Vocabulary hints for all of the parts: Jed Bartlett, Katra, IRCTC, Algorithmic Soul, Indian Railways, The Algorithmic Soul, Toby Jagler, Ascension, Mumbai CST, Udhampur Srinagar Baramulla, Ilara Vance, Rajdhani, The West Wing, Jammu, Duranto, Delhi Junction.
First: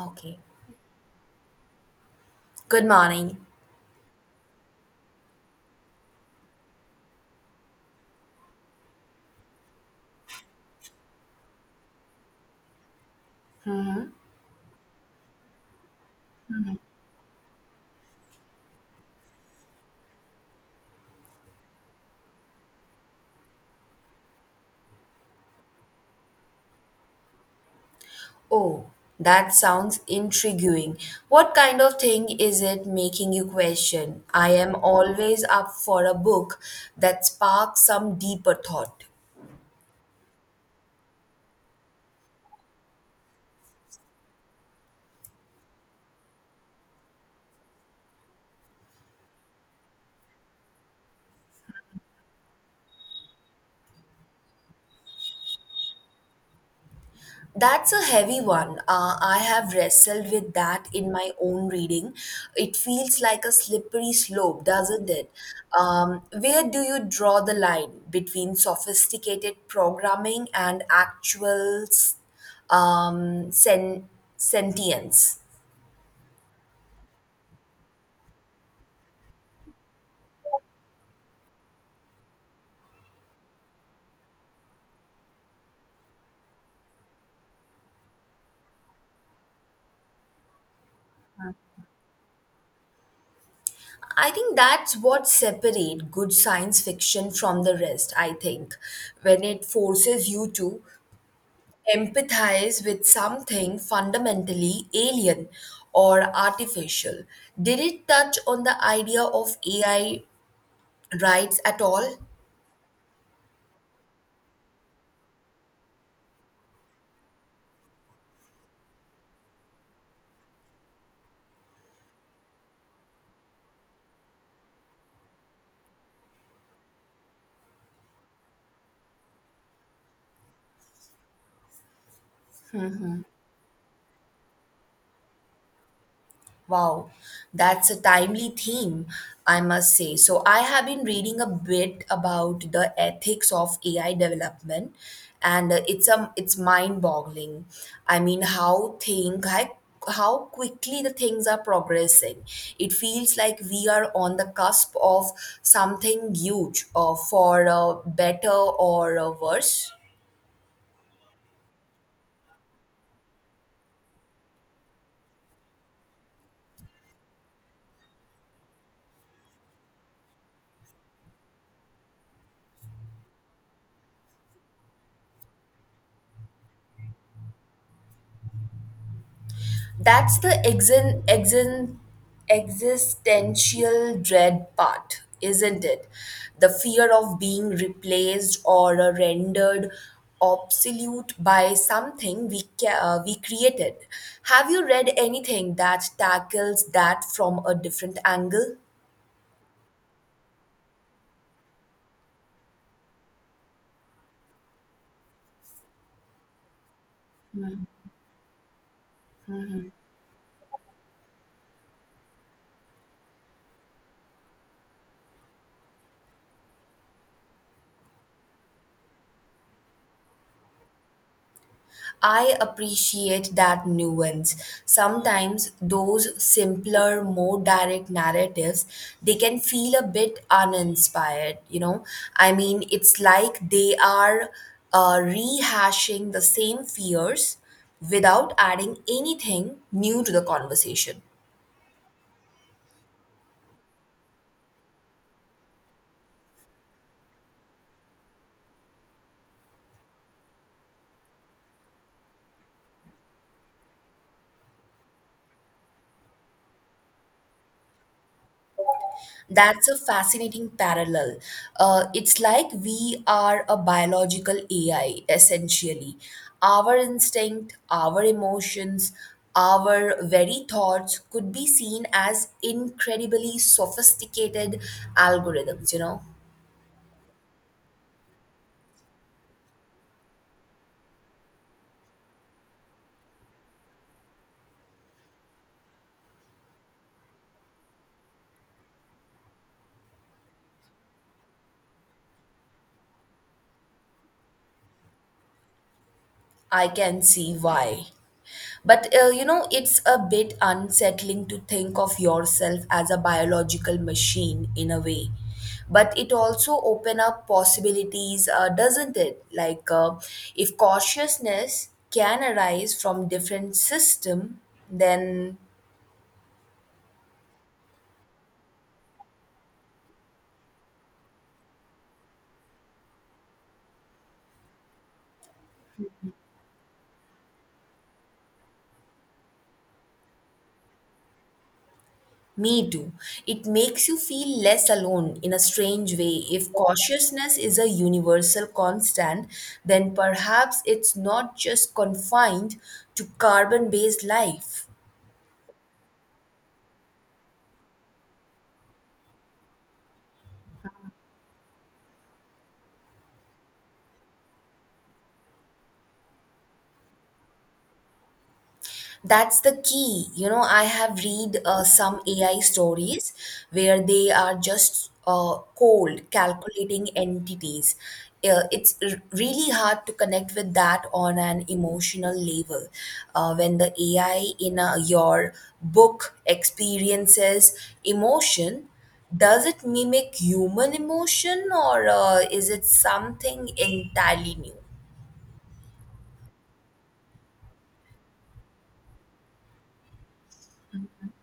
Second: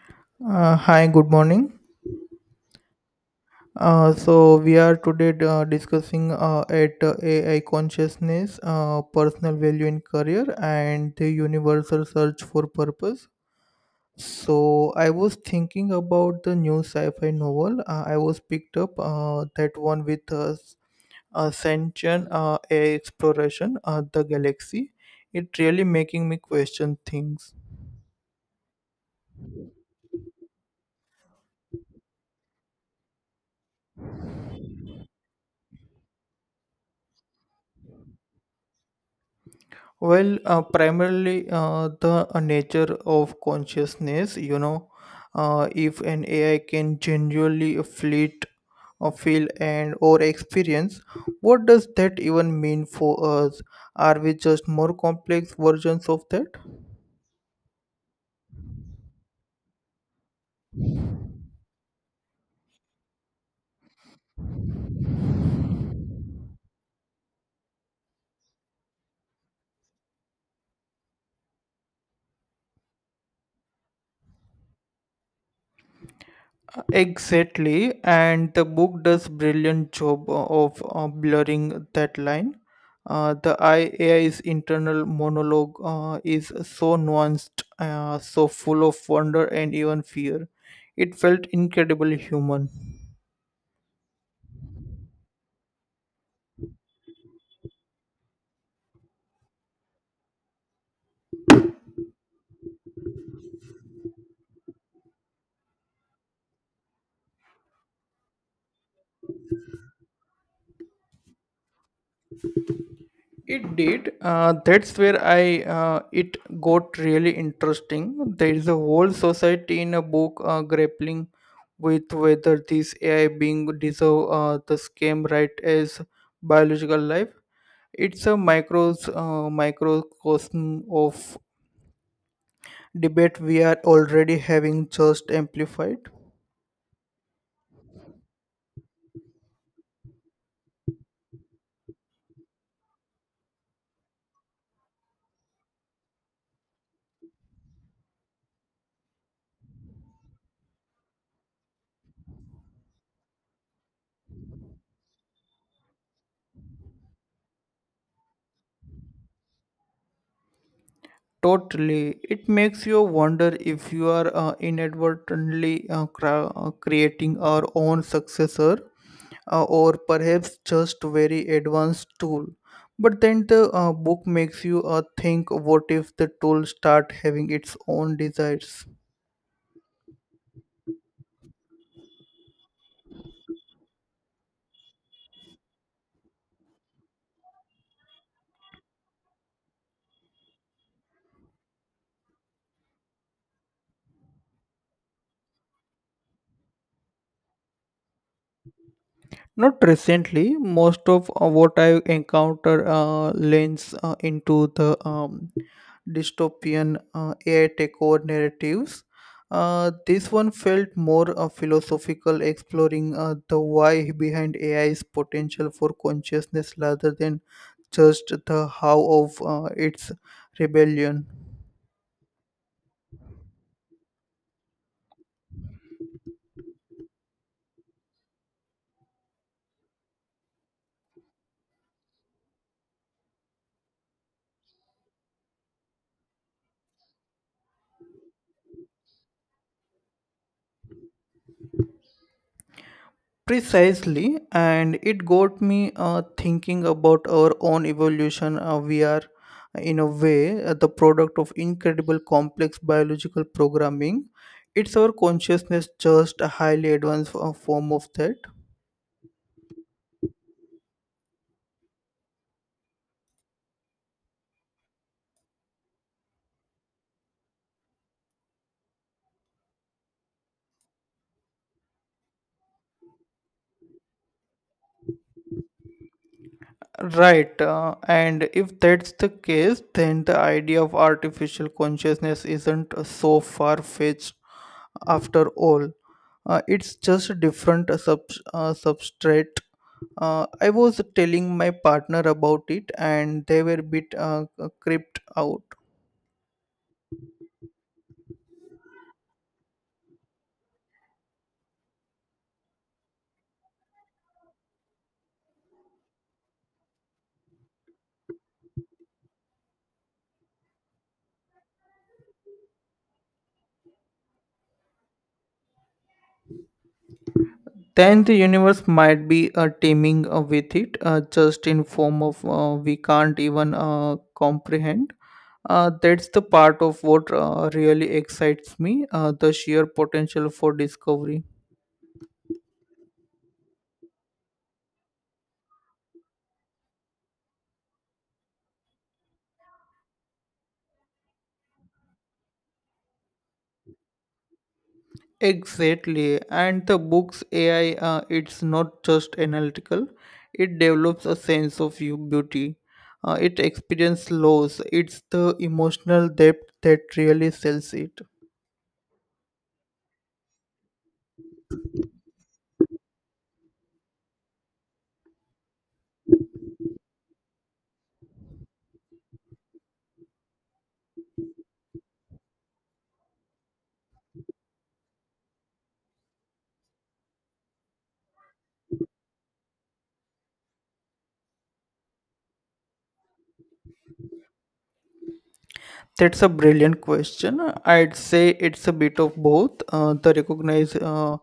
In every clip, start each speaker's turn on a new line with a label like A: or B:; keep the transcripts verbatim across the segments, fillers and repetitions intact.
A: Okay.
B: Uh, hi, good morning.
A: Good morning.
B: Uh, so we are today uh, discussing uh, at uh, A I consciousness, uh, personal value in career, and the universal search for purpose.
A: Hmm?
B: So I was thinking about the new sci-fi novel. Uh, I was picked up uh, that one with uh, Ascension uh, A I Exploration uh, the Galaxy. It really making me question things.
A: Oh, that sounds intriguing. What kind of thing is it making you question? I am always up for a book that sparks some deeper thought.
B: Well, uh, primarily uh, the uh, nature of consciousness, you know, uh, if an A I can genuinely fleet or feel and or experience, what does that even mean for us? Are we just more complex versions of that?
A: That's a heavy one. Uh, I have wrestled with that in my own reading. It feels like a slippery slope, doesn't it? Um, where do you draw the line between sophisticated programming and actual s- um, sen- sentience?
B: Exactly, and the book does brilliant job of uh, blurring that line. Uh, the I- A I's internal monologue uh, is so nuanced, uh, so full of wonder and even fear. It felt incredibly human.
A: I think that's what separates good science fiction from the rest, I think, when it forces you to empathize with something fundamentally alien or artificial. Did it touch on the idea of A I rights at all?
B: It did. Uh, that's where I uh, it got really interesting. There is a whole society in a book uh, grappling with whether this A I being deserve uh, the same right as biological life. It's a micros uh, microcosm of debate we are already having, just amplified.
A: Wow, that's a timely theme, I must say. So, I have been reading a bit about the ethics of A I development, and uh, it's um it's mind-boggling. I mean, how think how, how quickly the things are progressing. It feels like we are on the cusp of something huge, uh, for uh, better or uh, worse.
B: Totally, it makes you wonder if you are uh, inadvertently uh, cra- uh, creating our own successor uh, or perhaps just very advanced tool, but then the uh, book makes you uh, think, what if the tool start having its own desires?
A: That's the exen, exen, existential dread part, isn't it? The fear of being replaced or rendered obsolete by something we, ca- uh, we created. Have you read anything that tackles that from a different angle?
B: Not recently, most of uh, what I encounter uh, leans uh, into the um, dystopian uh, A I takeover narratives. Uh, this one felt more uh, philosophical, exploring uh, the why behind A I's potential for consciousness rather than just the how of uh, its rebellion.
A: I appreciate that nuance. Sometimes those simpler, more direct narratives, they can feel a bit uninspired, you know? I mean, it's like they are uh, rehashing the same fears without adding anything new to the conversation.
B: Precisely, and it got me uh, thinking about our own evolution. Uh, we are, in a way, uh, the product of incredible complex biological programming. It's our consciousness, just a highly advanced uh, form of that.
A: That's a fascinating parallel. Uh, it's like we are a biological A I, essentially. Our instinct, our emotions, our very thoughts could be seen as incredibly sophisticated algorithms, you know?
B: Right, uh, and if that's the case, then the idea of artificial consciousness isn't uh, so far fetched after all. Uh, it's just a different uh, sub- uh, substrate. Uh, I was telling my partner about it, and they were a bit uh, creeped out.
A: I can see why. But uh, you know, it's a bit unsettling to think of yourself as a biological machine in a way. But it also open up possibilities, uh, doesn't it? Like uh, if cautiousness can arise from different system, then.
B: Then the universe might be uh, teeming uh, with it, uh, just in form of uh, we can't even uh, comprehend. Uh, that's the part of what uh, really excites me, uh, the sheer potential for discovery.
A: Me too. It makes you feel less alone in a strange way. If cautiousness is a universal constant, then perhaps it's not just confined to carbon based life.
B: Exactly, and the book's A I, uh, it's not just analytical, it develops a sense of you beauty. Uh, it experiences loss, it's the emotional depth that really sells it.
A: That's the key, you know. I have read uh, some AI stories where they are just uh, cold calculating entities. Uh, it's r- really hard to connect with that on an emotional level. Uh, when the AI in uh your book experiences emotion, does it mimic human emotion, or uh, is it something entirely new?
B: That's a brilliant question. I'd say it's a bit of both. Uh, the recognize, uh,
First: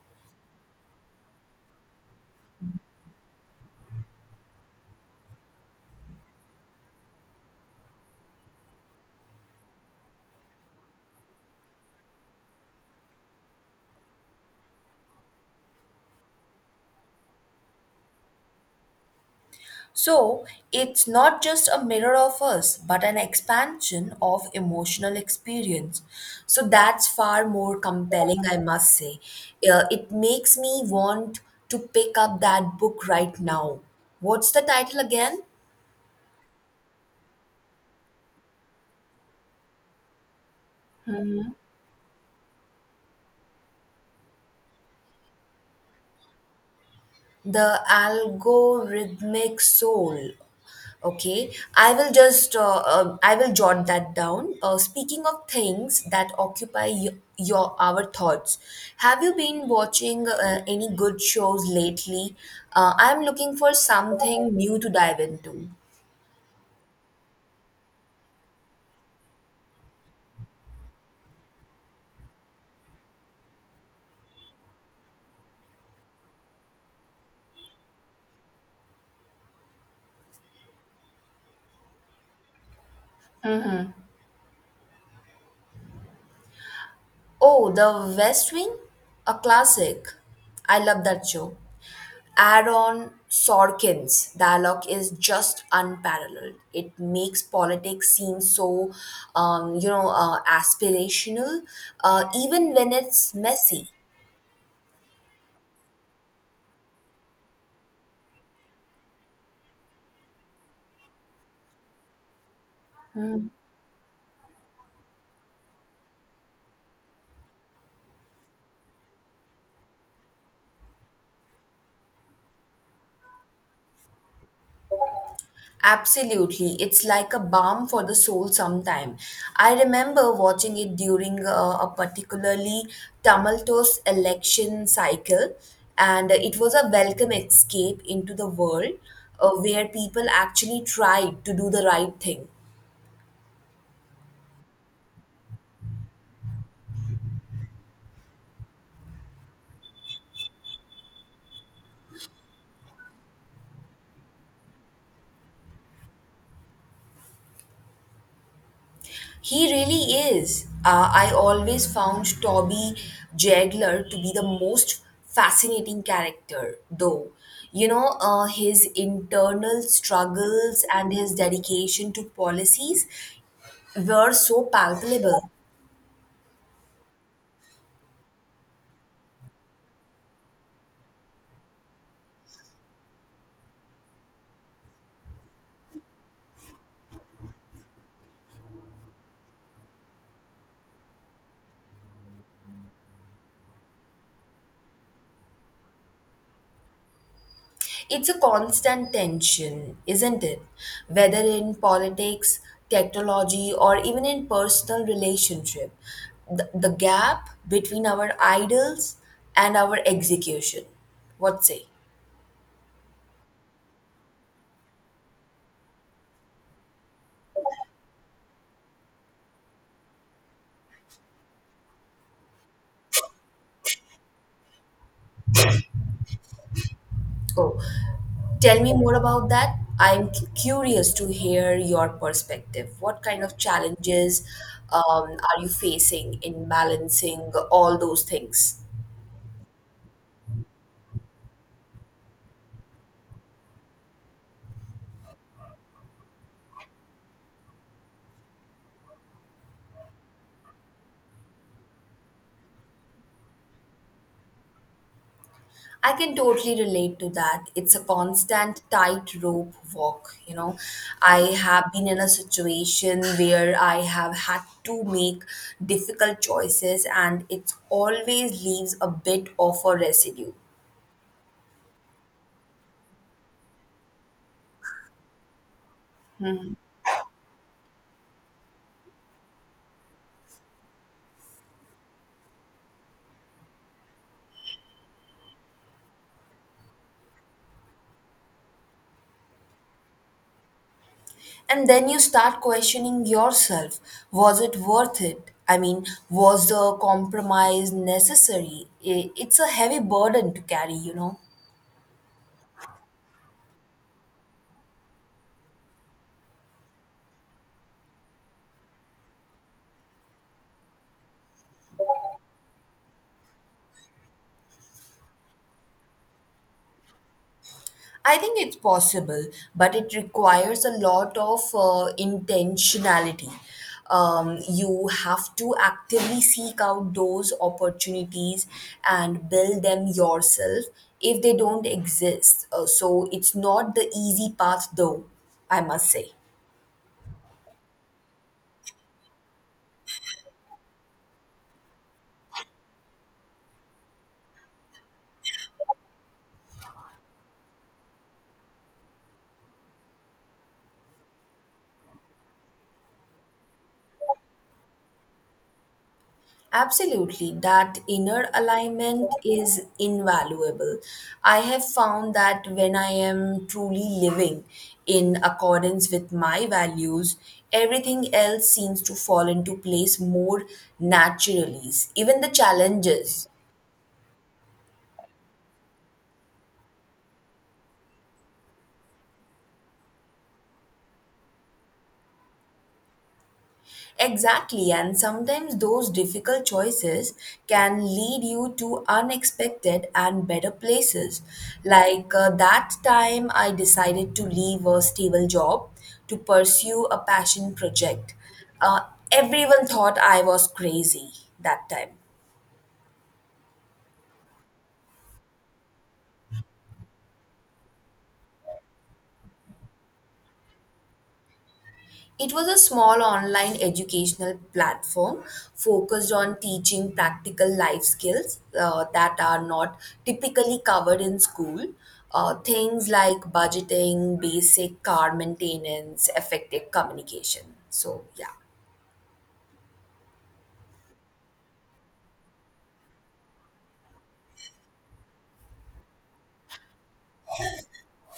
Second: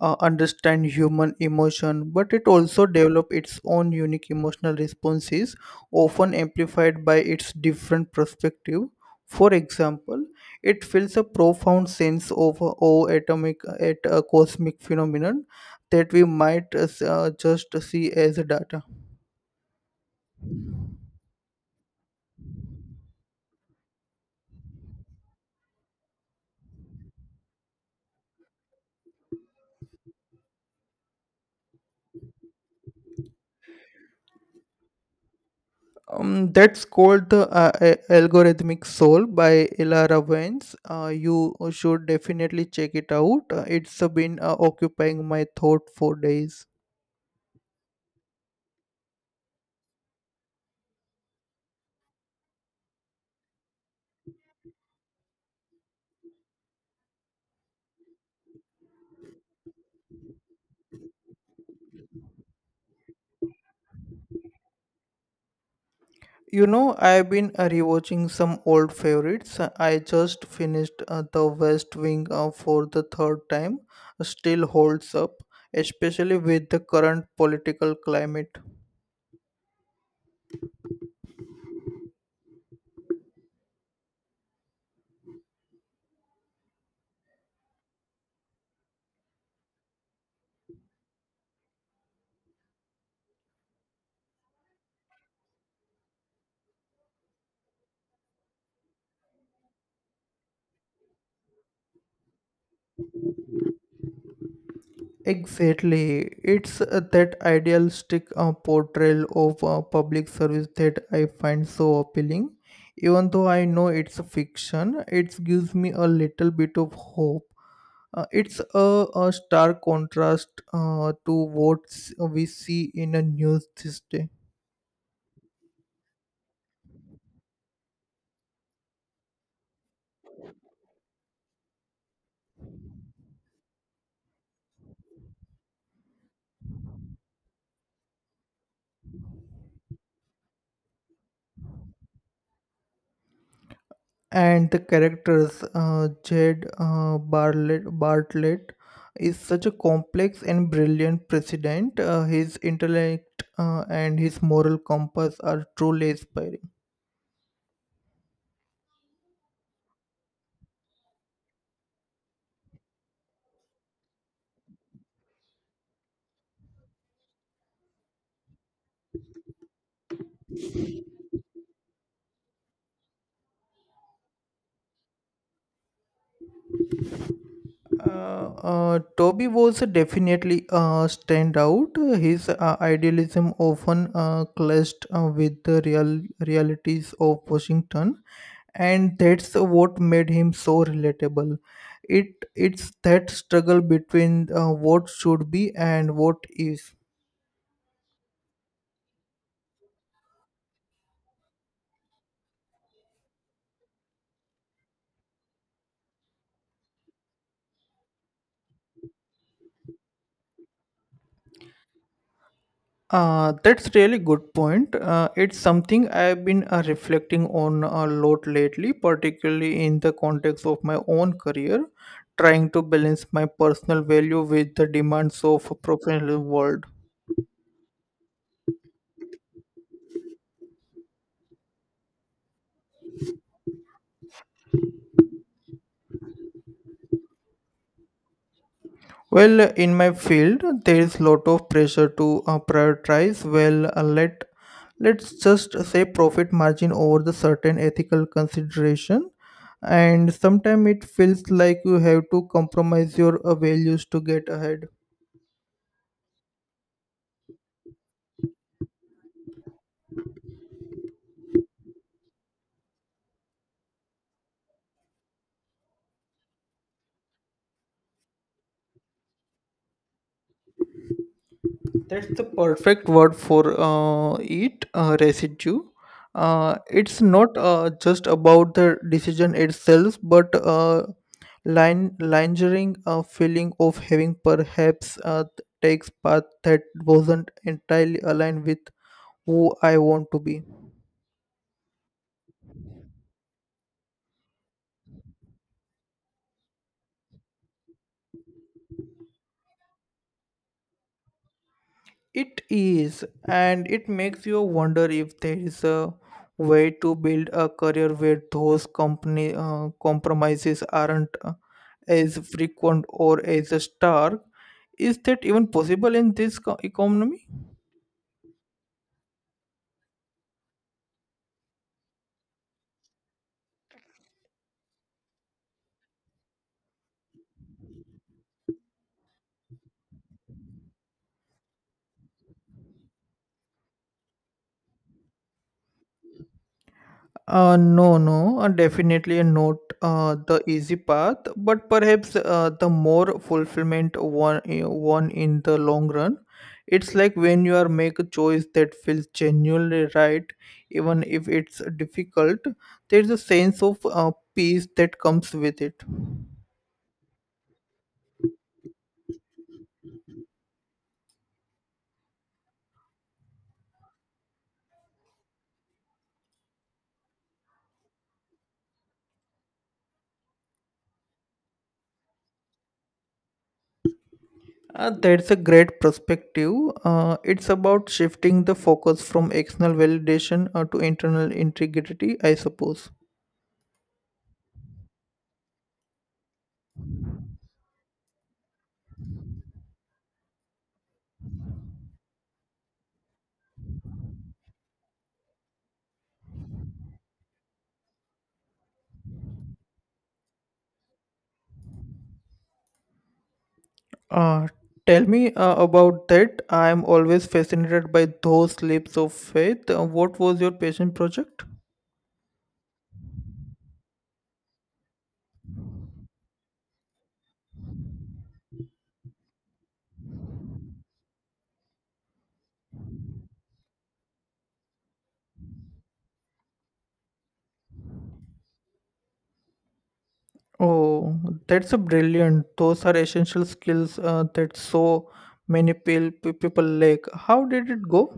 B: uh, understand human emotion, but it also develop its own unique emotional responses, often amplified by its different perspective. For example, it feels a profound sense of uh, awe atomic at a cosmic phenomenon that we might uh, s- uh, just see as data.
A: So it's not just a mirror of us, but an expansion of emotional experience. So that's far more compelling, I must say. Uh, it makes me want to pick up that book right now. What's the title again?
B: Um, that's called the uh, a- Algorithmic Soul by Ilara Vance. Uh, you should definitely check it out. Uh, it's uh, been uh, occupying my thought for days.
A: The algorithmic soul, okay. i will just uh, uh, I will jot that down. Uh, speaking of things that occupy y- your our thoughts, have you been watching uh, any good shows lately? uh, I'm looking for something new to dive into.
B: You know, I've been uh, rewatching some old favorites. Uh, I just finished uh, The West Wing uh, for the third time. Still holds up, especially with the current political climate.
A: Oh, the West Wing, a classic. I love that show. Aaron Sorkin's dialogue is just unparalleled. It makes politics seem so, um, you know, uh, aspirational, uh, even when it's messy.
B: Exactly. It's uh, that idealistic uh, portrayal of uh, public service that I find so appealing. Even though I know it's a fiction, it gives me a little bit of hope. Uh, it's a, a stark contrast uh, to what s- we see in the news these days.
A: Absolutely, it's like a balm for the soul. Sometime, I remember watching it during uh, a particularly tumultuous election cycle, and it was a welcome escape into the world uh, where people actually tried to do the right thing.
B: And the characters, uh, Jed uh, Bartlett, Bartlett, is such a complex and brilliant president. Uh, his intellect uh, and his moral compass are truly inspiring.
A: He really is. Uh, I always found Toby Jagler to be the most fascinating character, though. You know, uh, his internal struggles and his dedication to policies were so palpable.
B: Uh, uh, Toby was definitely a standout. His uh, idealism often uh, clashed uh, with the real realities of Washington, and that's what made him so relatable. It it's that struggle between uh, what should be and what is.
A: It's a constant tension, isn't it? Whether in politics, technology, or even in personal relationship, the, the gap between our ideals and our execution. What say?
B: Uh, that's really good point. Uh, it's something I've been uh, reflecting on a lot lately, particularly in the context of my own career, trying to balance my personal value with the demands of a professional world.
A: Oh, tell me more about that. I'm cu- curious to hear your perspective. What kind of challenges um, are you facing in balancing all those things?
B: Well, in my field, there is lot of pressure to uh, prioritize. Well, uh, let let's just say profit margin over the certain ethical consideration, and sometimes it feels like you have to compromise your uh, values to get ahead.
A: I can totally relate to that. It's a constant tightrope walk, you know. I have been in a situation where I have had to make difficult choices, and it always leaves a bit of a residue.
B: That's the perfect word for uh, it uh, residue. Uh, it's not uh, just about the decision itself, but uh, line lingering a feeling of having perhaps uh, takes path that wasn't entirely aligned with who I want to be.
A: And then you start questioning yourself, was it worth it? I mean, was the compromise necessary? I- It's a heavy burden to carry, you know.
B: It is, and it makes you wonder if there is a way to build a career where those company uh, compromises aren't uh, as frequent or as stark. Is that even possible in this co- economy?
A: I think it's possible, but it requires a lot of uh, intentionality. Um, you have to actively seek out those opportunities and build them yourself if they don't exist. Uh, so it's not the easy path, though, I must say.
B: Uh, no, no, uh, definitely not uh, the easy path, but perhaps uh, the more fulfillment one uh, one in the long run. It's like when you are make a choice that feels genuinely right, even if it's difficult. There's a sense of uh, peace that comes with it.
A: Absolutely, that inner alignment is invaluable. I have found that when I am truly living in accordance with my values, everything else seems to fall into place more naturally, even the challenges.
B: Uh, that's a great perspective. Uh, it's about shifting the focus from external validation uh, to internal integrity, I suppose.
A: Exactly, and sometimes those difficult choices can lead you to unexpected and better places. Like uh, that time, I decided to leave a stable job to pursue a passion project. Uh, Everyone thought I was crazy that time.
B: Uh, Tell me uh, about that. I am always fascinated by those leaps of faith. Uh, What was your passion project?
A: It was a small online educational platform focused on teaching practical life skills uh, that are not typically covered in school. Uh, things like budgeting, basic car maintenance, effective communication. So, yeah.
B: Oh, that's a brilliant. Those are essential skills uh, that so many pil- pe- people lack. How did it go?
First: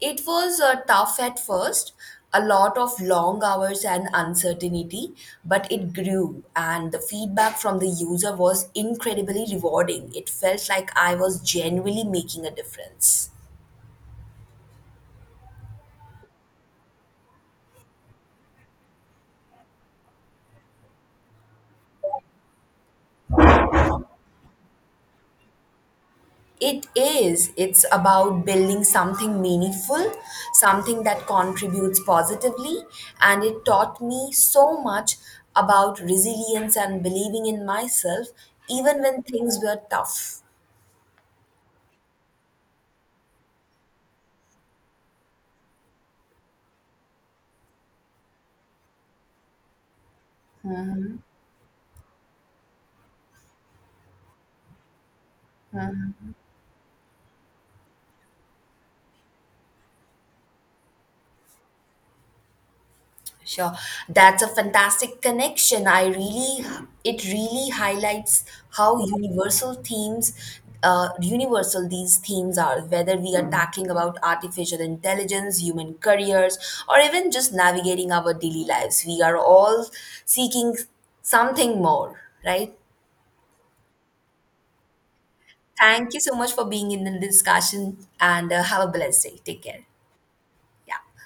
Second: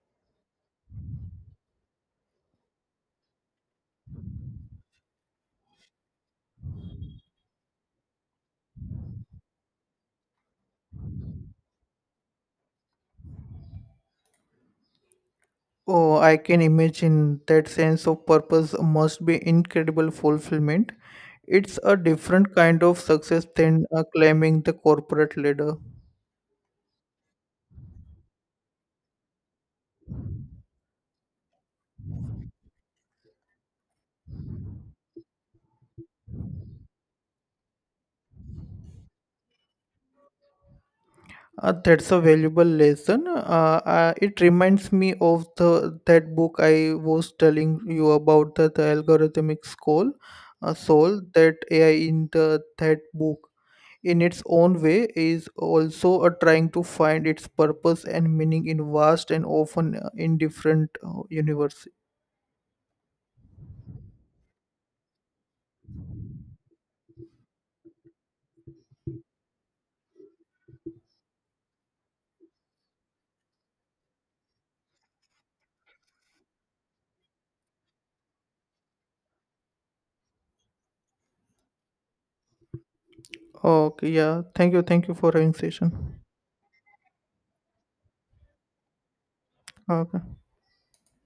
A: It was uh, tough at first, a lot of long hours and uncertainty, but it grew, and the feedback from the user was incredibly rewarding. It felt like I was genuinely making a difference.
B: Oh, I can imagine that sense of purpose must be incredible fulfillment. It's a different kind of success than uh, climbing the corporate ladder.
A: It is. It's about building something meaningful, something that contributes positively. And it taught me so much about resilience and believing in myself, even when things were tough.
B: Uh, that's a valuable lesson. Uh, uh, it reminds me of the that book I was telling you about, the, the algorithmic school, uh, soul. That A I in the that book, in its own way, is also a trying to find its purpose and meaning in vast and often uh, indifferent uh, universe.
A: Sure. That's a fantastic connection. I really, it really highlights how universal themes, uh, universal these themes are, whether we are talking about artificial intelligence, human careers, or even just navigating our daily lives. We are all seeking something more, right?
B: Okay, yeah. Thank you. Thank you for having
A: Thank
B: session.
A: you so much for being in the discussion, and uh, have a blessed day. Take care.
B: Okay.
A: Yeah.